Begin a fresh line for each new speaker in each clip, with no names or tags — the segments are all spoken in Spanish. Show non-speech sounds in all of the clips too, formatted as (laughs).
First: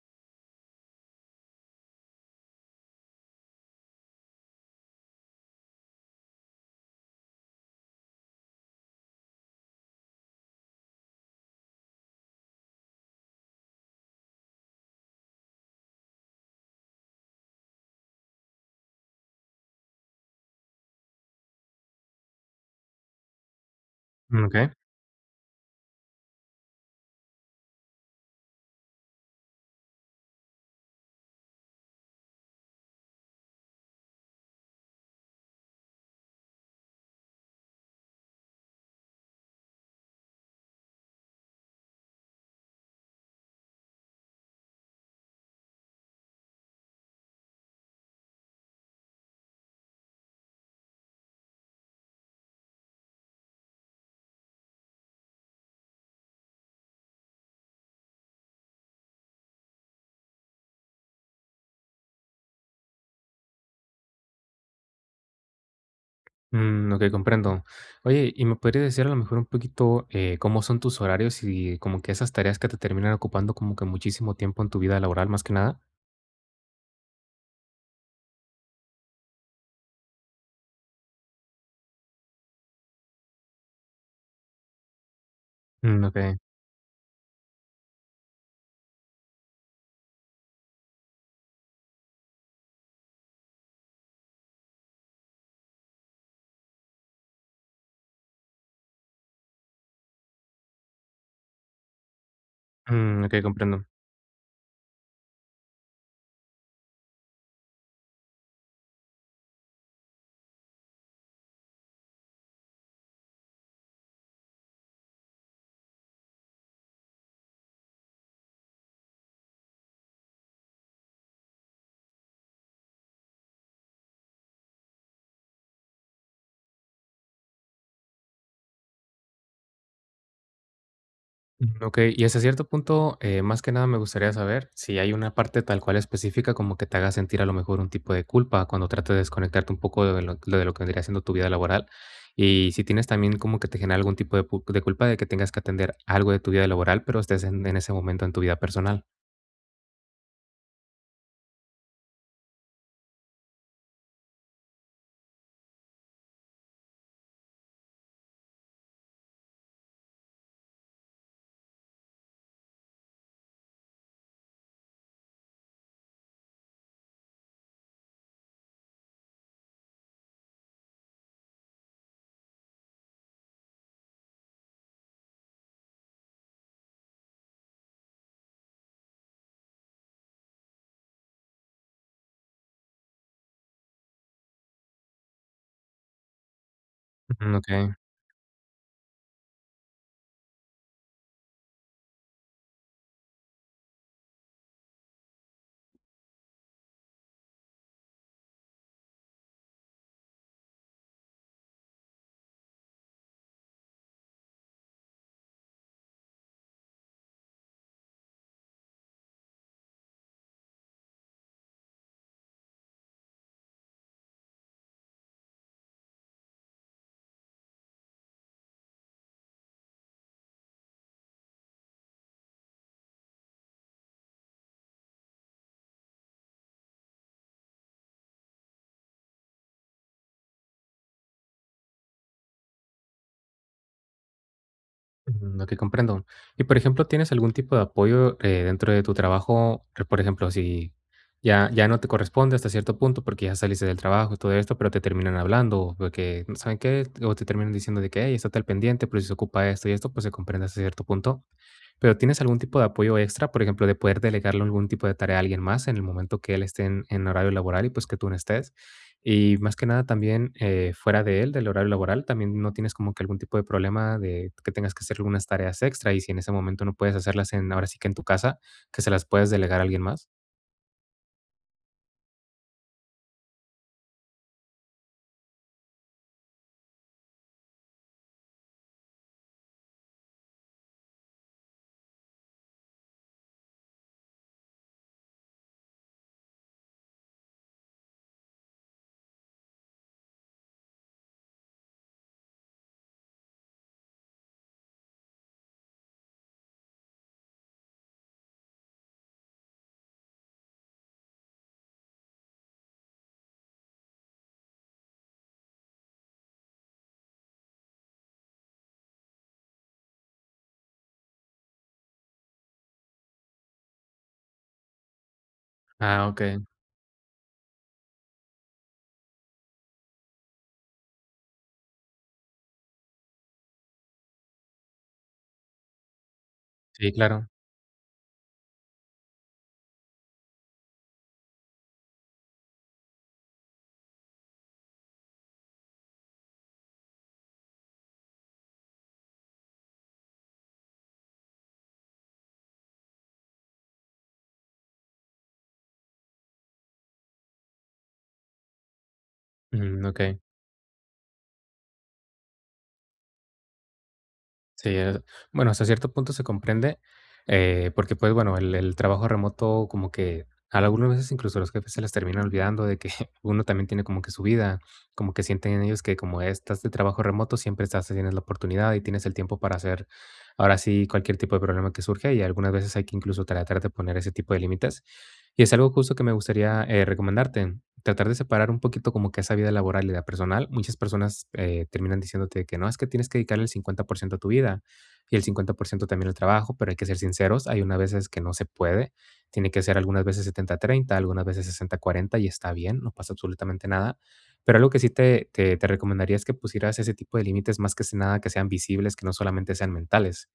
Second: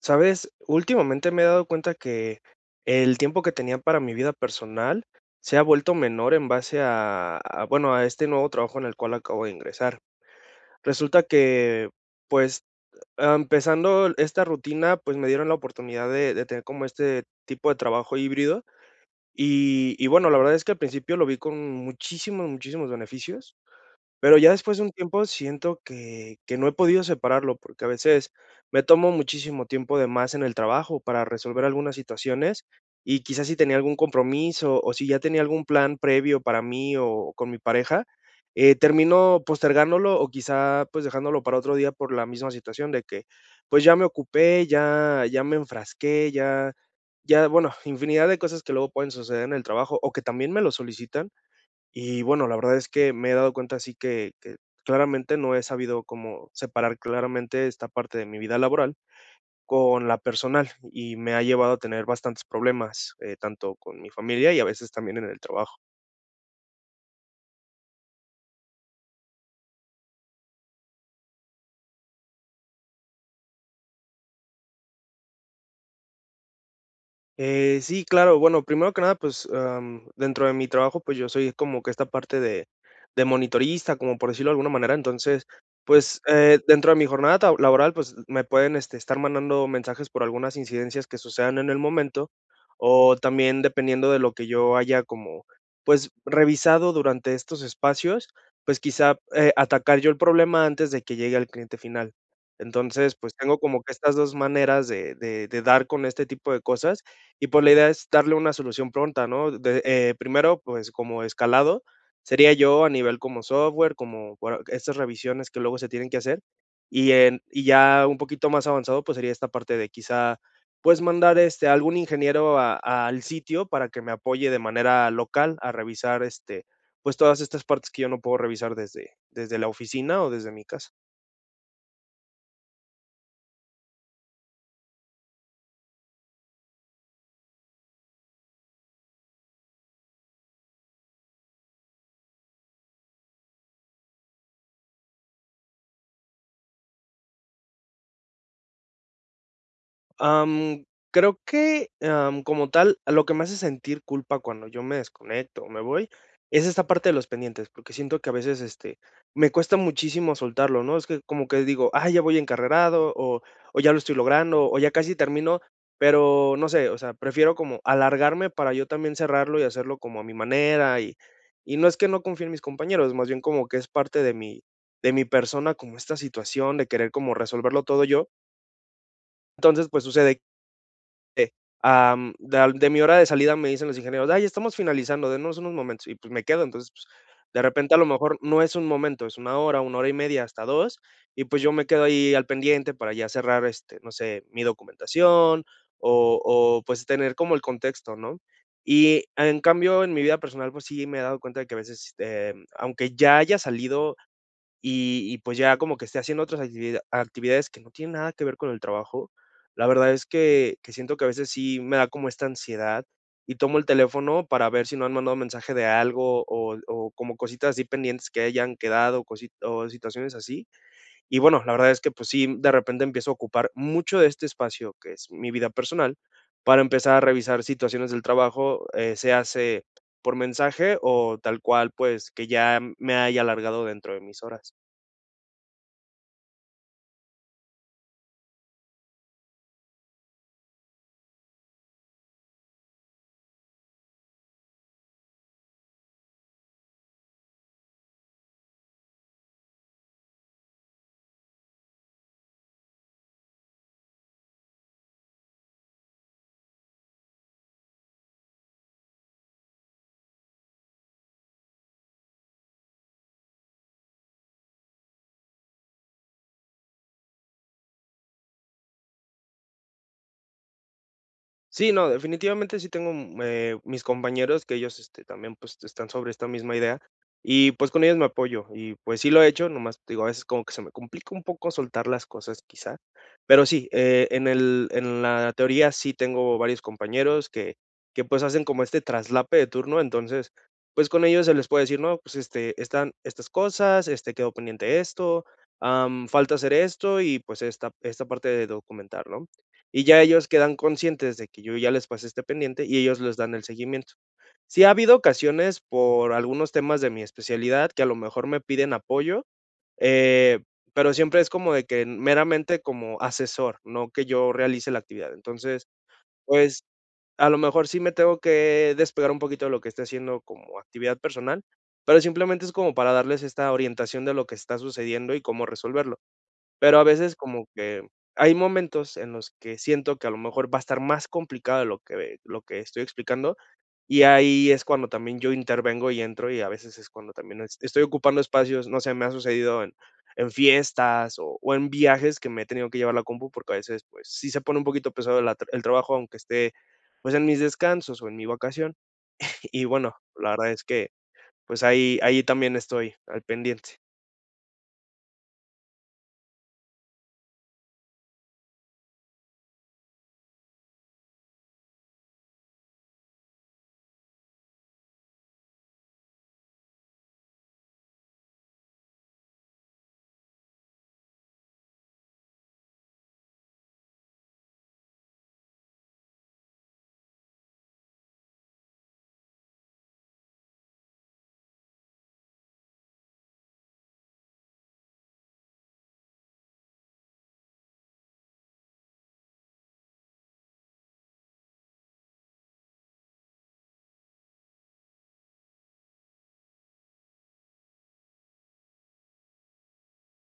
Sabes, últimamente me he dado cuenta que el tiempo que tenía para mi vida personal se ha vuelto menor en base a a este nuevo trabajo en el cual acabo de ingresar. Resulta que, pues, empezando esta rutina, pues me dieron la oportunidad de tener como este tipo de trabajo híbrido. Y bueno, la verdad es que al principio lo vi con muchísimos beneficios, pero
Mm,
ya
okey,
después de un tiempo siento que no he podido separarlo, porque a veces me tomo muchísimo tiempo de más en el trabajo para resolver algunas situaciones, y quizás si tenía algún compromiso, o si ya tenía algún plan previo para mí o con mi pareja, termino postergándolo o quizá, pues, dejándolo para otro día por la misma situación de que, pues, ya me ocupé, ya me enfrasqué, ya ya, bueno, infinidad de cosas que luego pueden suceder en el trabajo, o que también me lo solicitan, y bueno, la verdad es que me he dado cuenta así que claramente no he sabido como separar claramente esta parte de mi vida laboral con la personal, y me ha llevado a tener bastantes problemas, tanto con mi familia y a veces también en el trabajo.
mm, okey. Comprendo. Oye, ¿y me podrías decir a lo mejor un poquito, cómo son tus horarios y como que esas tareas que te terminan ocupando como que muchísimo tiempo en tu vida laboral, más que nada?
Sí, claro. Bueno, primero que nada, pues, dentro de mi trabajo, pues, yo soy como que esta parte de monitorista, como por decirlo de alguna manera. Entonces,
Mm,
pues,
okey,
dentro de mi jornada ta laboral, pues, me pueden, este, estar mandando mensajes por algunas incidencias que sucedan en el momento, o también dependiendo de lo que yo haya como, pues, revisado durante estos espacios, pues, quizá, atacar yo el problema antes de que llegue al cliente final. Entonces,
mm,
pues,
okey,
tengo como
Comprendo.
que estas 2 maneras de dar con este tipo de cosas, y pues la idea es darle una solución pronta, ¿no? De- primero, pues como escalado, sería yo a nivel como software, como por estas revisiones que luego se tienen que hacer. Y, en- y ya un poquito más avanzado, pues sería esta parte de quizá, pues mandar este, algún ingeniero a- al sitio para que me apoye de manera local a revisar este, pues todas estas partes que yo no puedo revisar desde la oficina o desde mi casa.
Mm, okey, y hasta cierto punto, más que nada me gustaría saber si hay una parte tal cual específica como que te haga sentir a lo mejor un tipo de culpa cuando tratas de desconectarte un poco de lo que vendría siendo tu vida laboral. Y si tienes también como que te genera algún tipo de pu de culpa de que tengas que atender algo de tu vida laboral, pero estés en ese momento en tu vida personal.
Am, Creo que, como tal, lo que me hace sentir culpa cuando yo me desconecto o me voy, es esta parte de los pendientes, porque siento que a veces, este, me cuesta muchísimo soltarlo, ¿no? Es que como que digo: "Ah, ya voy encarrerado", o "Ya lo estoy logrando", o "Ya casi termino", pero no sé, o sea, prefiero como alargarme para yo también cerrarlo y hacerlo como a mi manera, y no es que no confíe en mis compañeros, más bien como que es parte de mi persona como esta situación de querer como resolverlo todo yo. Entonces, pues sucede este, de al de mi hora de salida me dicen los ingenieros: "Ay, estamos finalizando, denos unos momentos", y, pues, me quedo. Entonces, pues,
Mm,
de repente,
okey,
a lo mejor no es un momento, es una hora y media, hasta 2 y, pues, yo me quedo ahí al pendiente para ya cerrar, este, no sé, mi documentación o, pues, tener como el contexto, ¿no? Y, en cambio, en mi vida personal, pues, sí me he dado cuenta de que a veces, aunque ya haya salido y, pues, ya como que esté haciendo otras activida actividades que no tienen nada que ver con el trabajo, la verdad es que siento que a veces sí me da como esta ansiedad, y tomo el teléfono para ver si no han mandado mensaje de algo o como cositas así pendientes que hayan quedado, cosi o situaciones así. Y bueno, la verdad es que, pues sí, de repente empiezo a ocupar mucho de este espacio, que es mi vida personal, para empezar a revisar situaciones del trabajo, séase por mensaje o tal cual, pues, que ya me haya alargado dentro de mis horas.
mm, okey. Comprendo. Y, por ejemplo, ¿tienes algún tipo de apoyo, dentro de tu trabajo? Por ejemplo, si ya no te corresponde hasta cierto punto, porque ya saliste del trabajo y todo esto, pero te terminan hablando, o porque, ¿saben qué? O te terminan diciendo de que: "Hey, estate al pendiente, pero si se ocupa esto y esto", pues, se comprende hasta cierto punto. ¿Pero tienes algún tipo de apoyo extra? Por ejemplo, de poder delegarle algún tipo de tarea a alguien más en el momento que él esté en horario laboral y pues que tú no estés. Y más que nada también fuera de él, del horario laboral, también no tienes como que algún tipo de problema de que tengas que hacer algunas tareas extra y si en ese momento no puedes hacerlas en, ahora sí que en tu casa, que se las puedes delegar a alguien más.
Sí, no, definitivamente sí tengo, mm, mis compañeros que ellos, este, también, pues, están sobre esta misma idea y, pues, con ellos me apoyo y, pues, sí lo he hecho, nomás, te digo, a veces como que se me complica un poco soltar las cosas quizá, pero sí, en el en la teoría sí tengo varios compañeros que, pues, hacen como este traslape de turno, entonces, pues, con ellos se les puede decir: "No, pues, este, están estas cosas, este, quedó pendiente esto, am, falta hacer esto y, pues, esta parte de documentar", ¿no? Y ya ellos quedan conscientes de que yo ya les pasé este pendiente y ellos les dan el seguimiento. Sí ha habido ocasiones por algunos temas de mi especialidad que a lo mejor me piden apoyo, eh, pero siempre es como de que meramente como asesor, no que yo realice la actividad. Entonces,
Ah, ok.
pues a lo mejor sí me tengo que despegar un poquito de lo que esté haciendo como actividad personal, pero simplemente es como para darles esta orientación de lo que está sucediendo y cómo resolverlo. Pero a
Sí,
veces
claro.
como que hay momentos en los que siento que a lo mejor va a estar más complicado de lo que estoy explicando, y ahí es cuando también yo intervengo y entro, y a veces es cuando también es estoy ocupando espacios, no sé, me ha sucedido en fiestas o en viajes que me he tenido que llevar la compu, porque a veces, pues, sí se pone un poquito pesado la el trabajo, aunque esté, pues, en mis descansos o en mi vacación. Y
Mm,
bueno,
ok.
la verdad es que, pues, ahí también estoy al pendiente,
Sí, bueno, hasta cierto punto se comprende, porque pues bueno, el trabajo remoto como que a algunas veces incluso los jefes se les terminan olvidando de que (laughs) uno también tiene como que su vida, como que sienten ellos que como estás de trabajo remoto siempre estás, tienes la oportunidad y tienes el tiempo para hacer ahora sí cualquier tipo de problema que surge y algunas veces hay que incluso tratar de poner ese tipo de límites. Y es algo justo que me gustaría, recomendarte, tratar de separar un poquito como que esa vida laboral y la personal. Muchas personas, terminan diciéndote que no, es que tienes que dedicarle el 50% a tu vida y el 50% también al trabajo, pero hay que ser sinceros, hay unas veces que no se puede, tiene que ser algunas veces 70-30, algunas veces 60-40 y está bien, no pasa absolutamente nada. Pero algo que sí te recomendaría es que pusieras ese tipo de límites más que nada que sean visibles, que no solamente sean mentales.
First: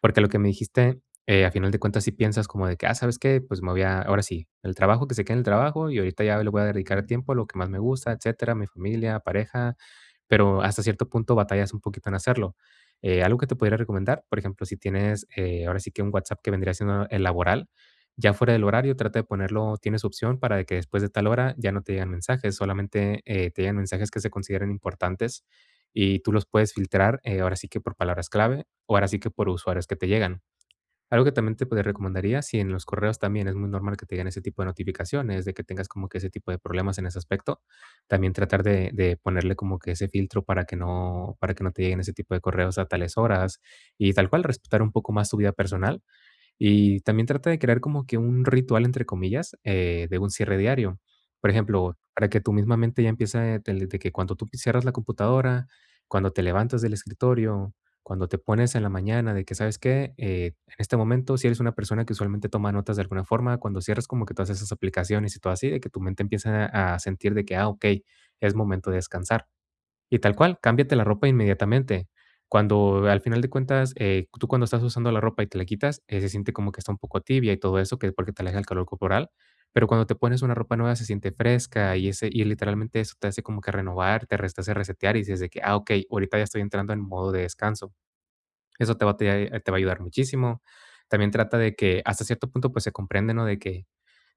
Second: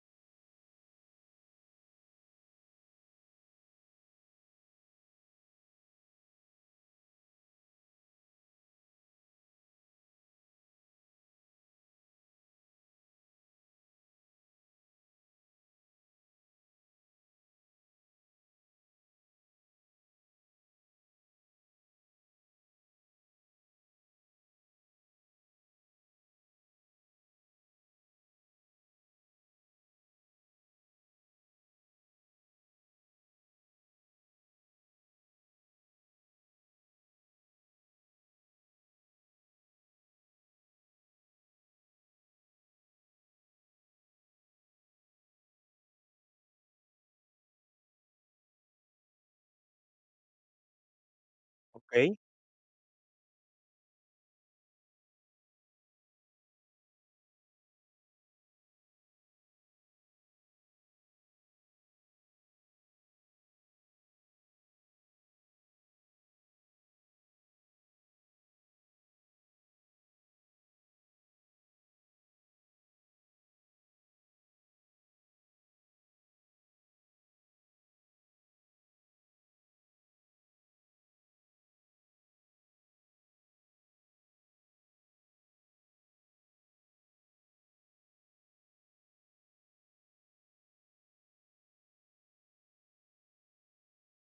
Porque lo que me dijiste a final de cuentas, si piensas como de que, ah, ¿sabes qué? Pues me voy a, ahora sí, el trabajo que se quede en el trabajo y ahorita ya le voy a dedicar tiempo a lo que más me gusta, etcétera, mi familia, pareja, pero hasta cierto punto batallas un poquito en hacerlo. Algo que te podría recomendar, por ejemplo, si tienes ahora sí que un WhatsApp que vendría siendo el laboral, ya fuera del horario, trata de ponerlo, tienes opción para de que después de tal hora ya no te llegan mensajes, solamente te llegan mensajes que se consideren importantes y tú los puedes filtrar ahora sí que por palabras clave o ahora sí que por usuarios que te llegan. Algo que también te podría recomendaría, si en los correos también es muy normal que te lleguen ese tipo de notificaciones, de que tengas como que ese tipo de problemas en ese aspecto, también tratar de ponerle como que ese filtro para que para que no te lleguen ese tipo de correos a tales horas y tal cual respetar un poco más tu vida personal. Y también trata de crear como que un ritual, entre comillas, de un cierre diario. Por ejemplo,
¿okey?
para que tu misma mente ya empiece de que cuando tú cierras la computadora, cuando te levantas del escritorio, cuando te pones en la mañana, de que sabes que en este momento, si eres una persona que usualmente toma notas de alguna forma, cuando cierras como que todas esas aplicaciones y todo así, de que tu mente empieza a sentir de que, ah, ok, es momento de descansar. Y tal cual, cámbiate la ropa inmediatamente. Cuando al final de cuentas, tú cuando estás usando la ropa y te la quitas, se siente como que está un poco tibia y todo eso, que porque te aleja el calor corporal, pero cuando te pones una ropa nueva se siente fresca y ese y literalmente eso te hace como que renovar, te hace resetear y dices de que, ah, ok, ahorita ya estoy entrando en modo de descanso. Eso te va a ayudar muchísimo. También trata de que hasta cierto punto pues se comprende, ¿no? De que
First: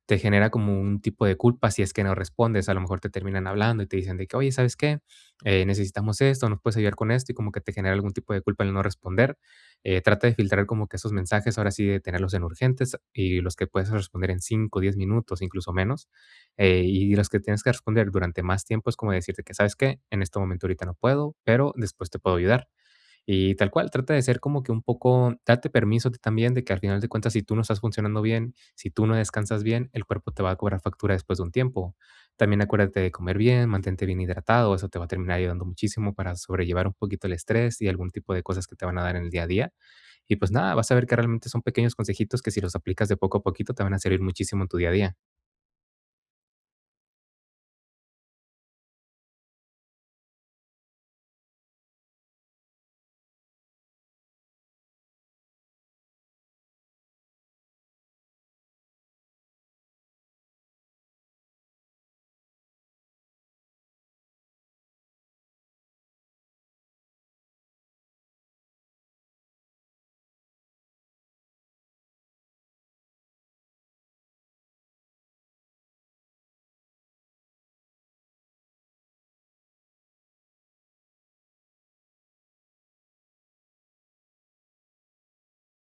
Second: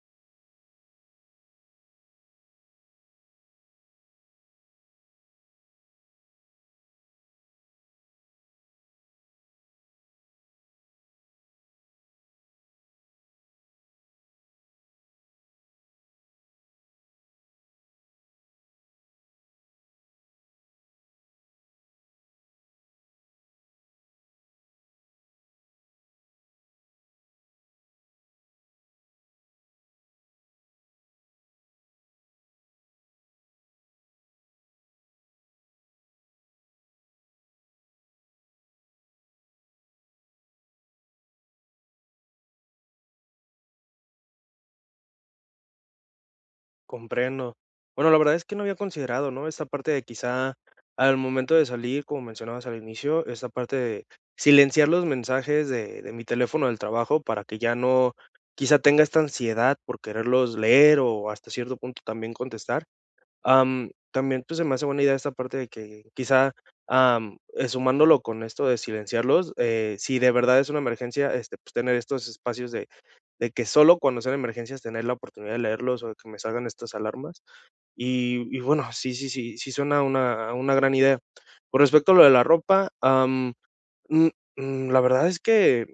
te genera como un tipo de culpa si es que no respondes. A lo mejor te terminan hablando y te dicen de que, oye, ¿sabes qué? Necesitamos esto, nos puedes ayudar con esto y como que te genera algún tipo de culpa el no responder. Trata de filtrar como que esos mensajes, ahora sí, de tenerlos en urgentes y los que puedes responder en 5 10 minutos, incluso menos. Y los que tienes que responder durante más tiempo es como decirte que, ¿sabes qué? En este momento ahorita no puedo, pero después te puedo ayudar. Y tal cual, trata de ser como que un poco date permiso tú también de que al final de cuentas, si tú no estás funcionando bien, si tú no descansas bien, el cuerpo te va a cobrar factura después de un tiempo. También acuérdate de comer bien, mantente bien hidratado, eso te va a terminar ayudando muchísimo para sobrellevar un poquito el estrés y algún tipo de cosas que te van a dar en el día a día. Y pues nada, vas a ver que realmente son pequeños consejitos que si los aplicas de poco a poquito te van a servir muchísimo en tu día a día.
Comprendo. Bueno, la verdad es que no había considerado, ¿no? Esta parte de quizá al momento de salir, como mencionabas al inicio, esta parte de silenciar los mensajes de mi teléfono del trabajo para que ya no quizá tenga esta ansiedad por quererlos leer o hasta cierto punto también contestar. También pues se me hace buena idea esta parte de que quizá am, sumándolo con esto de silenciarlos, si de verdad es una emergencia, este, pues tener estos espacios de que solo cuando sean emergencias tener la oportunidad de leerlos o de que me salgan estas alarmas. Y bueno, sí, sí, sí, sí suena una gran idea. Con respecto a lo de la ropa, mm, mm, la verdad es que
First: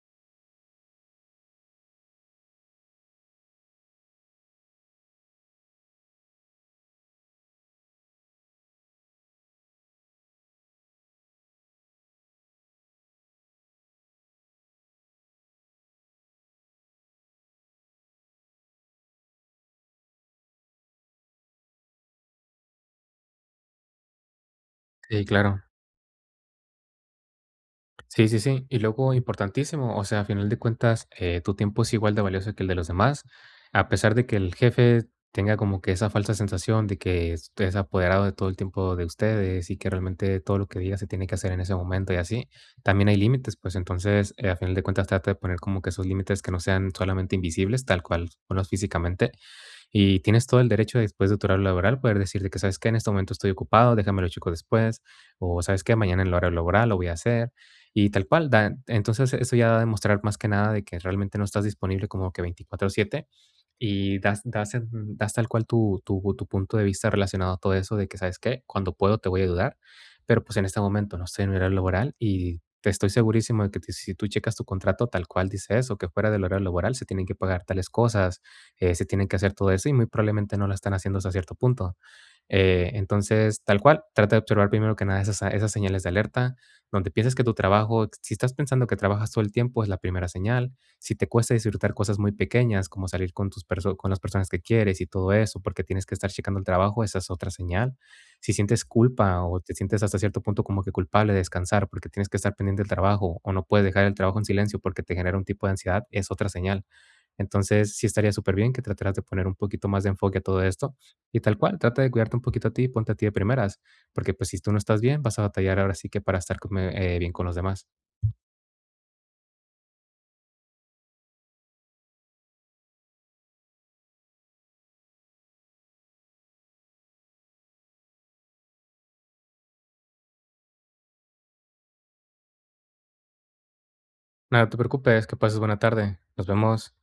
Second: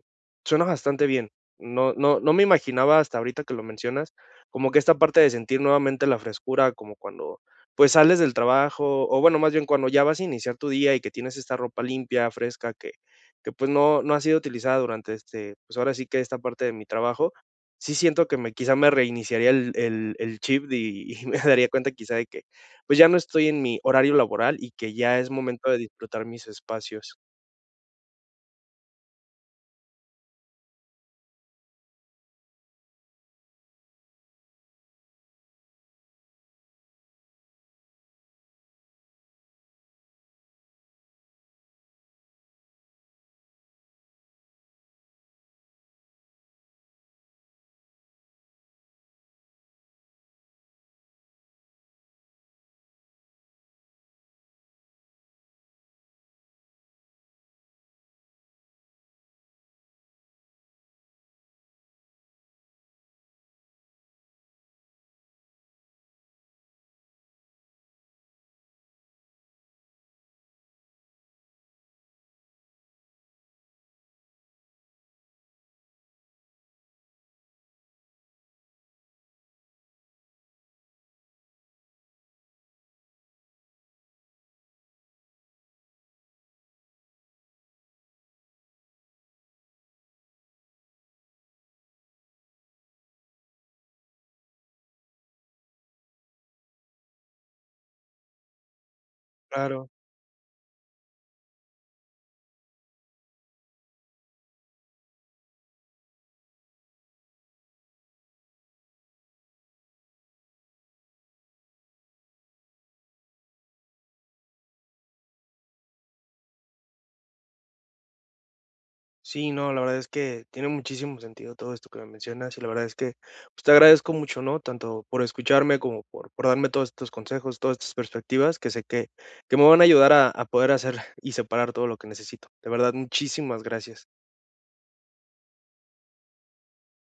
suena bastante bien. No, no, no me imaginaba hasta ahorita que lo mencionas, como que esta parte de sentir nuevamente la frescura, como cuando pues sales del trabajo, o bueno, más bien cuando ya vas a iniciar tu día y que tienes esta ropa limpia, fresca, que pues no, no ha sido utilizada durante este, pues ahora sí que esta parte de mi trabajo, sí siento que me quizá me reiniciaría el chip y, (laughs) y me daría cuenta quizá de que pues ya no estoy en mi horario laboral y que ya
Sí,
es
claro.
momento de disfrutar mis espacios.
Sí, sí, sí. Y luego, importantísimo, o sea, a final de cuentas, tu tiempo es igual de valioso que el de los demás, a pesar de que el jefe tenga como que esa falsa sensación de que es apoderado de todo el tiempo de ustedes y que realmente todo lo que diga se tiene que hacer en ese momento y así, también hay límites, pues entonces, a final de cuentas, trata de poner como que esos límites que no sean solamente invisibles, tal cual, ponlos físicamente, y tienes todo el derecho de, después de tu horario laboral poder decirte que, ¿sabes qué? En este momento estoy ocupado, déjamelo chico después. O, ¿sabes qué? Mañana en el horario laboral lo voy a hacer. Entonces, eso ya da a demostrar más que nada de que realmente no estás disponible como que 24/7 y das tal cual tu punto de vista relacionado a todo eso de que, ¿sabes qué? Cuando puedo te voy a ayudar, pero pues en este momento no estoy en mi horario laboral y te estoy segurísimo de que si tú checas tu contrato tal cual dice eso, que fuera del horario laboral se tienen que pagar tales cosas, se tienen que hacer todo eso y muy probablemente no lo están haciendo hasta cierto punto. Entonces, tal cual, trata de observar primero que nada esas señales de alerta, donde piensas que tu trabajo, si estás pensando que trabajas todo el tiempo, es la primera señal. Si te cuesta disfrutar cosas muy pequeñas, como salir con, con las personas que quieres y todo eso, porque tienes que estar checando el trabajo, esa es otra señal. Si sientes culpa o te
Claro.
sientes hasta cierto punto como que culpable de descansar porque tienes que estar pendiente del trabajo o no puedes dejar el trabajo en silencio porque te genera un tipo de ansiedad, es otra señal. Entonces, sí estaría súper bien que trataras de poner un poquito más de enfoque a todo esto y tal cual, trata de cuidarte un poquito a ti y ponte a ti de primeras, porque pues si tú no estás bien, vas a batallar ahora sí que para estar como, bien con los demás.
Sí, no, la verdad es que tiene muchísimo sentido todo esto que me mencionas y la verdad es que pues, te agradezco mucho, ¿no? Tanto por escucharme como por darme todos estos consejos, todas estas perspectivas que sé que me van a ayudar a poder hacer (laughs) y separar todo lo que necesito. De verdad, muchísimas gracias.
Nada, no te preocupes, que pases buena tarde. Nos vemos.